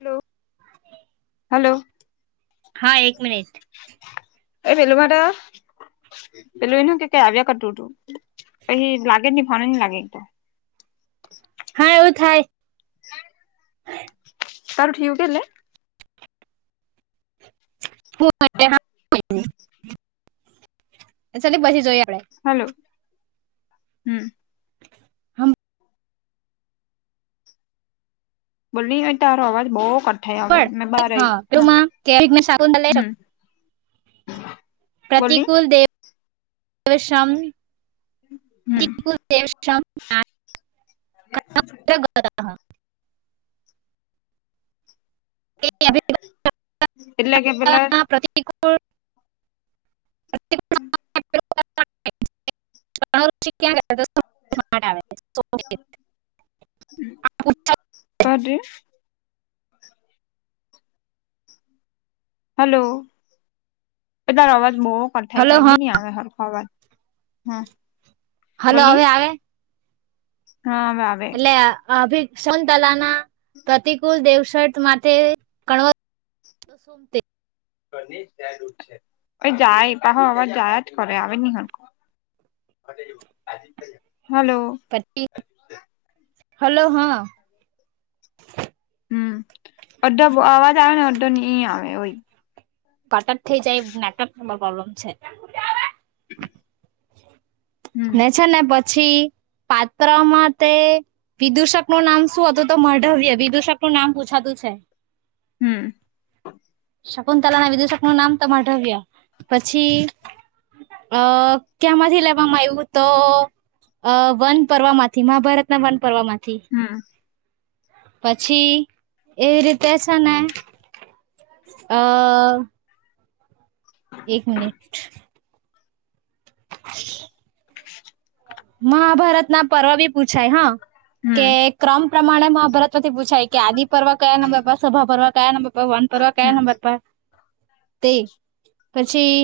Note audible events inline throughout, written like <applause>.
Hello, hello. હા એક minute એ પેલું માટે પેલું એને કે ક આવ્યા કરતું તું પછી લાગે જ નહીં ફોને ન લાગે એક તો. <inaudible> હા એવું થાય. તારું થીયું કિલ્લે <inaudible> ચલે પછી જોયા હલો હમ્મ. હમ્મ. બોલીને યાર તારો આવાજ બહો કટ થાય આવે. હંભળ મેં બાર આઈ હા પેલુંમાં કે વિઘ્ન શાકુંતલે હમ્મ. પ્રતિકૂલ દેવ દેશમ. હમ <inaudible> હા. એટલે કે પેલા અભિપ્રાયમાં <inaudible> <inaudible> આવે. કહતી <inaudible> હલો બે તારો અવાજ બો કટ થાય. હલો કઈ બી હા નહી આવે હરખો અવાજ. હા. હલો, બોલની હવે આવે? હા હવે આવે. અભિશું તલા ના પ્રતિકૂલ દેવશટ માટે કણવ તો શુમ તે એ જાય બા હ આવાજ જાયાજ કરે, આવે નહીં હરકુ. હલો. પછી હલો હા. <inaudible> હમ અડધો અવાજ આવે ને અડધો નહી આવે હોય. કટર થઇ જાએ નેટવર્ક પ્રોબ્લેમ છે. <inaudible> હમ ને છે ને પછી પાત્રા માં તે વિદુષક નું નામ શું હતું તો મડવય વિદુષક નું નામ પૂછાતું છે. હમ્મ. શકુંંતલા ના વિદુેશક નું નામ તમાઢવ્યા પછી અહ ક્યામાંથી લેવામાં આવ્યું તો અહ વન પર્વ માંથી મહાભારતના વન પર્વ માં હમ્મ. પછી એવી રીતે છે ને અહ એક મિનિટ <inaudible> મહાભારત ના પર્વ બી પૂછાય હા કે હમ ક્રમ પ્રમાણે મહાભારત. થી પૂછાય કે આદિ પર્વા કયા નંબર પર સભા પર્વા કયા નંબર પર વાન પર્વા કયા હમ નંબર પર. તે પછી.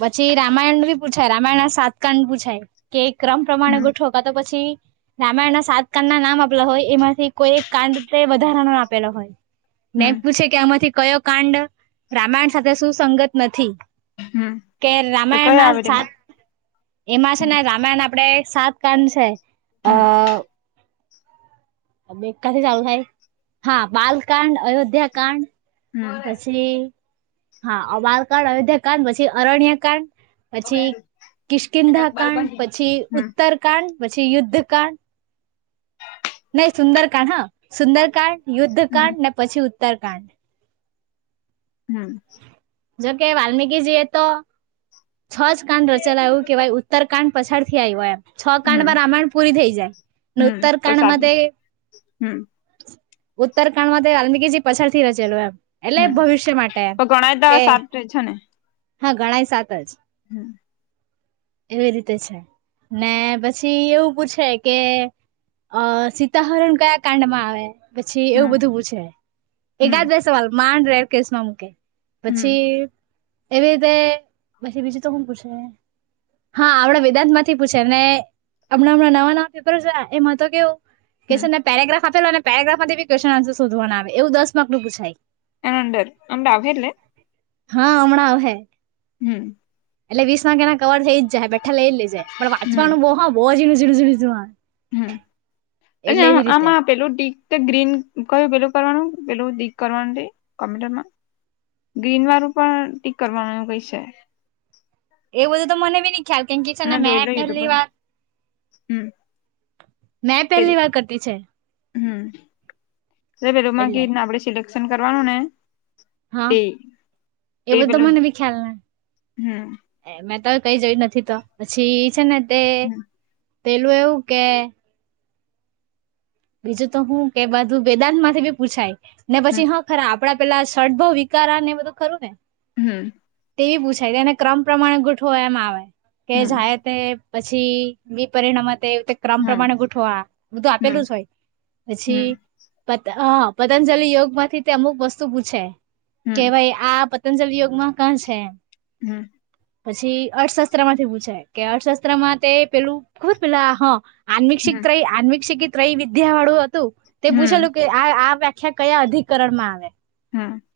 પછી રામાયણ ભી પૂછાય રામાયણ ના સાતકાંડ પૂછાય કે. ક્રમ પ્રમાણે હમ ગોઠવો કા તો પછી. રામાયણ ના સાત કાંડ ના નામ આપલા હોય એમાંથી કોઈ એક કાંડ વધારાનો આપેલો હોય. નેમ હમ પૂછે કે આમાંથી કયો કાંડ રામાયણ સાથે સુુંસંગત નથી હમ કે તો કઈ રામાયણમાં આવે તેમાં સાત એમાં છે, હમ ને રામાયણ આપડે સાત <unintelligible> છે. હમ આ <unintelligible> હા બાલકાંડ અયોધ્યા કાંડ. હમ પછી હા અમારકાાંડ અયોધ્યા કાંડ પછી અરણ્ય કાંડ. પછી કિશકિંધા કાંડ પછી હમ <unintelligible> પછી યુદ્ધ કાડ નહી સુંદરકાંડ હા. સુંદરકાંડ હમ <unintelligible> ને પછી ઉત્તરકાંડ. <unintelligible> જોકે <unintelligible> એ તો છ જ કાંડ રચેલા એવું કેહેવાય ઉત્તર કાંડ પછાડ નથી આવી હોય એમ છ હમ કાંડમાં રામાયણ પૂરી થઈ જાય હમ ઉત્તર તો કાંડ માં તે. સાતમાં હમ ઉત્તરખંડ માં તે <unintelligible> પાછળ થી રચેલો એમ. એટલે હમ ભવિષ્ય માટે તો ગણાય તો કે સાત છે ને હા ગણાય સાત જ. હમ એવી રીતે છે, ને પછી એવું પૂછે કે. અ સીતાહરણ કયા કાંડમાં. આવે પછી એવું હમ બધું પૂછે હમ એકાદ બે સવાલ માંડ રે કેસ માં મૂકે. હમ પછી એવી રીતે પછી બીજું તો શું પૂછે. હા આપણા વેદાંત માંથી પૂછે ને હમણાં હમણાં નવા નવા પેપર છે, એમાં તો કેવું. હમ <unintelligible> આપેલો અને પેરાગ્રાફમાં ક્વેશ્ન આન્સ શોવા ના આવે એવું દસર્ક નું પૂછાય. એનંદર <unintelligible> હા હમણાં <unintelligible> હમ એટલે વીસમાં એના કવર થઈ જાય બેઠા લઈ જ લઈ જાય પણ હમ વાચવાનું બહ બહુ જું હમ અને <unintelligible> આમાં <unintelligible> ગ્રીન કય પેલું કરવાનું પેલું દીક કરવાનું કોમ્યટરમાં. ગ્રીન વારું પણ ટીક કરવાનું કઈ છે. એ બધું તો મને બી નઈ ખ્યાલ કેમ કે છે, ને મેં મે જોઈ લઉં યુટ્યુબ પહેલી પર વાર. હમ મેં તે પેલી વાત કરતી છે. હમ પેલોમાં એટલે કને આપડ સિલેક્શન કરવાનું ને. હા તે એ તે બધું તો પેલું મને બી ખ્યાલ હમ <unintelligible> મે તો. કઈ જોઈ નથી તો પછી છે ને તે હમ પેલું એવું કે. બીજું તો હું ક બાધું વેદાંત માંથી બી પૂછાય ને હમ પછી હા ખરા. આપડા પેલા શર્ટ બઉ વિકારા ને એ બધું ખરું ને. હમ. એવી પૂછાય તેને ક્રમ પ્રમાણે ગોઠવો એમ આવે કે જાય તે. પછી બી પરિણામ તે ક્રમ પ્રમાણે ગોઠવા બધું આપેલું જ હોય. પછી <unintelligible> પતંજલિ યોગ માંથી તે અમુક વસ્તુ પૂછે. કે ભાઈ આ પતંજલ યયોગમાં <unintelligible> છે. હમ. પછી અર્થશાસ્ત્ર માંથી પૂછે કે અર્થશાસ્ત્રમાં તે પેલું ખબર પેલા <unintelligible> <unintelligible> વિદ્યા વાળું હતું તે પૂછેલું કે આ. <unintelligible> કયા અધિકરણ માં આવે. હા <unintelligible>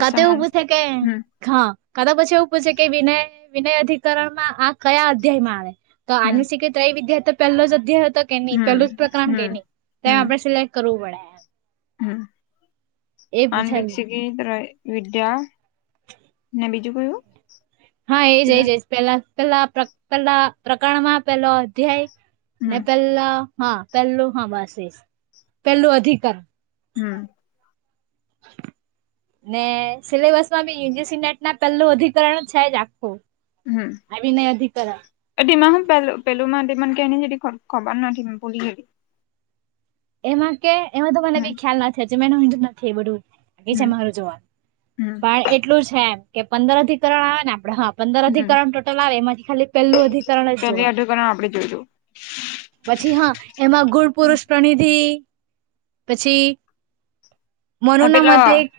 કતે ઉ બુ થ કે હા કા તો પછી એવું પૂછે કે વિનય વિનય અધિકરણમાં આ કયા અધ્યાય માં આવે તો આનુ શિકે ત્રય વિદ્યાર પહેલો જ અધ્ય તો કે નહી પેલું જ પ્રકરણ કે નહી એમ આપડે સિલેક્ટ કરવું પડે એમ. હમ એ આન પૂછાયું વક્ષકી તર વિદ્યા ને બીજું કયું હા એજ એજ એજ પેલા પેલા પેલા પ્રકરણમાં પેલો અધ્યાય ને હમ પેલા હા પેલું હા વાસી પેલું અધિકારણ હમ <inaudible> ને સિલેબસ માં બી યુ. જી. સી નેટ ના પહેલું અધિકરણ છે જ આખું હમ અભિનય અધિકરણ અભીમાં હું પેલું પેલુંમાં અભીમાંન કેને જેટી ખ ખબર નાઠી મું ભૂલી ગઈ એમાં કે એમાં તો મને બી હમ ખ્યાલ નથી મે <unintelligible> હ નથી બધું બાગી છે હમ મારું જોવાનું હમ પણ એટલું છે એમ કે પંદર અઘીકરણ આવે ને આપડે હ પંદર હમ અધિકરણ ટોટલ આવે એમાંથી ખાલી પહેલું અધિકરણ જ પેલી જોવાનું અઢકરણ આપડે જોઈશું પછી હા એમાં ગુળ પુરુષ થી પછી મનુ ના પેલા મતે એક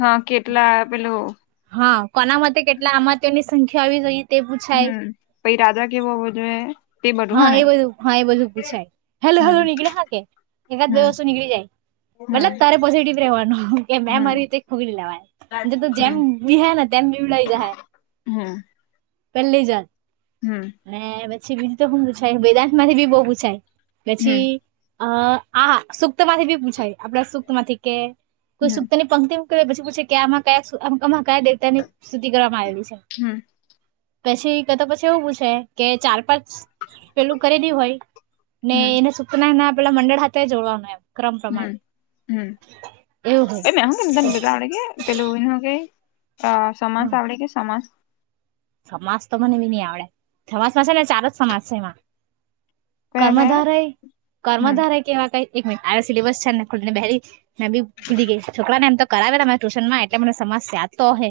હા કેટલા પેલો હા કોના માટે કેટલા આમાં તેઓની સંખ્યા આવી ગઈ હમ પઇ રાદા કેવો હોવો જોઈએ તે હા એ હને બધું હા એ બધું પૂછાય હેલો હમ હેલો નીકળે હા કે એકાદ બે હમ વસ્તુ નીળી જાય મતલબ હમ તારે પોઝિટિવ રવાનું કે મેં હમ મારી રીતે ખોલી લેવાય જેમ ભીહાયને એમ બીવડાઈ જાય હમ પેલીજ વાર હું અને પછી બીજું તો હું પૂછાય વ બેદાંત માંથી બી બહુ પૂછાય પછી અ આ સુક્ત માંથી બી પૂછાય આપડ સુક્ત માંથી કે કોઈ સુક્ત ની પંક્તિ કર પછી પૂછે કે આમાં કયા કયા દેવતા ની સ્તુતિ કરવામાં આવેલી છે પછી કતો પછી એવું પૂછે કે ચાર પાંચ પેલું કરેદી હોય ને એને સતનાય ના પેલા મંડળ હાથે જોડવાનું એમ ક્રમ હમ પ્રમાણે હમ એવું <unintelligible> હોય હ મે હ કેમ તને બેગડાડે કે પેલું કે અ સમાજ આવડે કે સમાજ સમાજ તો મને બી નહી આવડે સમાજમાં છે ને ચાર અજ સમાજ છે એમાં કયા કયા કર્મધારે હમ કર્મધાર કેવાક એક મિનટ આ સિલેબસ છે ને ખુલીનેલી મે બી ભૂલી ગઈ છોકરા નેમ તો કરાવે ત ટ્યુશનમાં એટલે મ <unintelligible> યા તો હે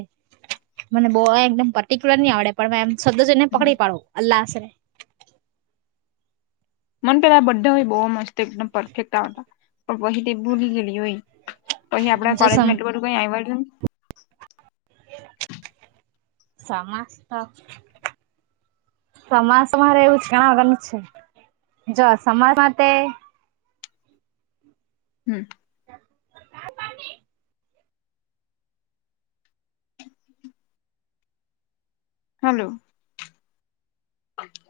મને બ એકમ પ્યુલર નહી આવડે પણ મે એમ સબ્દ જને હમ. પકડી પાડું અલ્લાહશરે <unintelligible> મન પેલા બડા હોય બહુ મસ્ત એકદમ પરફેક્ટ આ પણ વહી તે ભૂલી ગેલી હોય તો અહી આપડા જો કોલેજ સમ મેટ્રું કઈ આવડ ને સમસ્ સમાસમાંરે એવું છે ઘણા વગરનું છે જો સમાજમાં હમ ક પાને હલો અચ <unintelligible>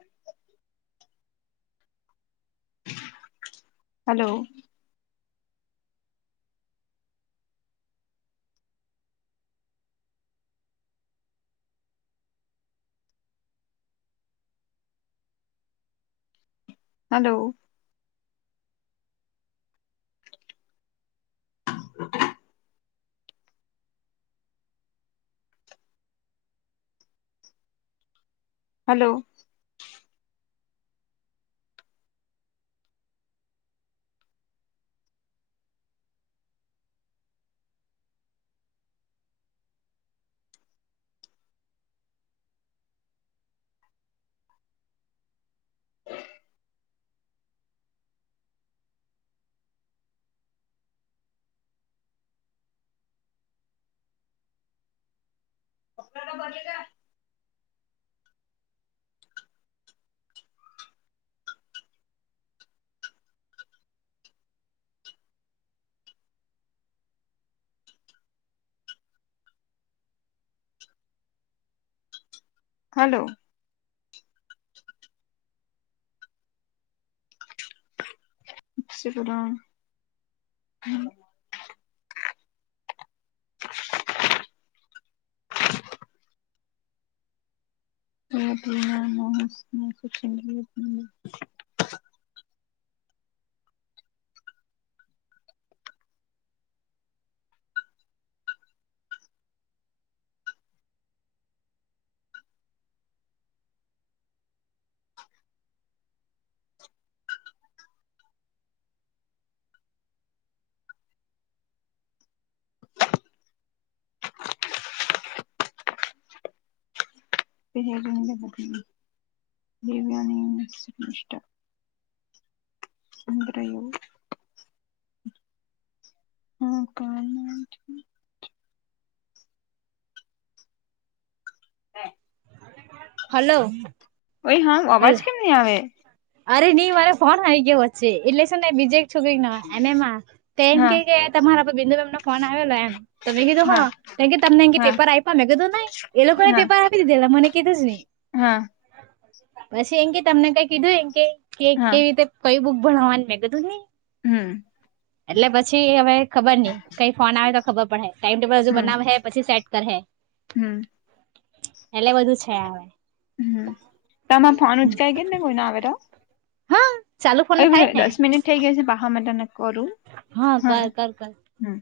હલો હલો. કે હલો. <unintelligible> હલો. <unintelligible> <unintelligible> <unintelligible> અંદરયો હા <unintelligible> હલો ભય હા, હલ અવાજ કેમ નહી, આવે અરે નઈ મારે ફોન આવીઈ ગયો, વચ્ચે એટલે શું ને બીજે એક છોકરી એનેમાં તો એમ હા કે કે તમારા બિંદુનનો ફોન, આવેલો એમ તમે કીધું હા, તો કે તમને અ હા પેપર આપ્યા મે કધ ન એ લોકોને હા પેપર આપી દીધે મને કીધું જ નઈ હા. પછી, એમ કે તમને કઈ કીધું એમ કે હા કેવી રીતે કય બુક ભણવાનું મેં કીધું નઈ હમ્મ એટલે પછી હવે ખબર નહ કઈ, ફોન આવે તો ખબર પડે ટાઈમ ટેબલ હજુ બનાવે હે, પછી સેટ કરે હમ્મ. એટલે બધું છે, આવે તોમાં ફોન ઉચકા ગ ને કોઈ ના આવે, તો હા ચાલુ અ ફોન બ થાય ને દસ મિનિટ થઈ ગયા છે, પાહા માટે ન કરું, હા કર ના કર કર હમ્મ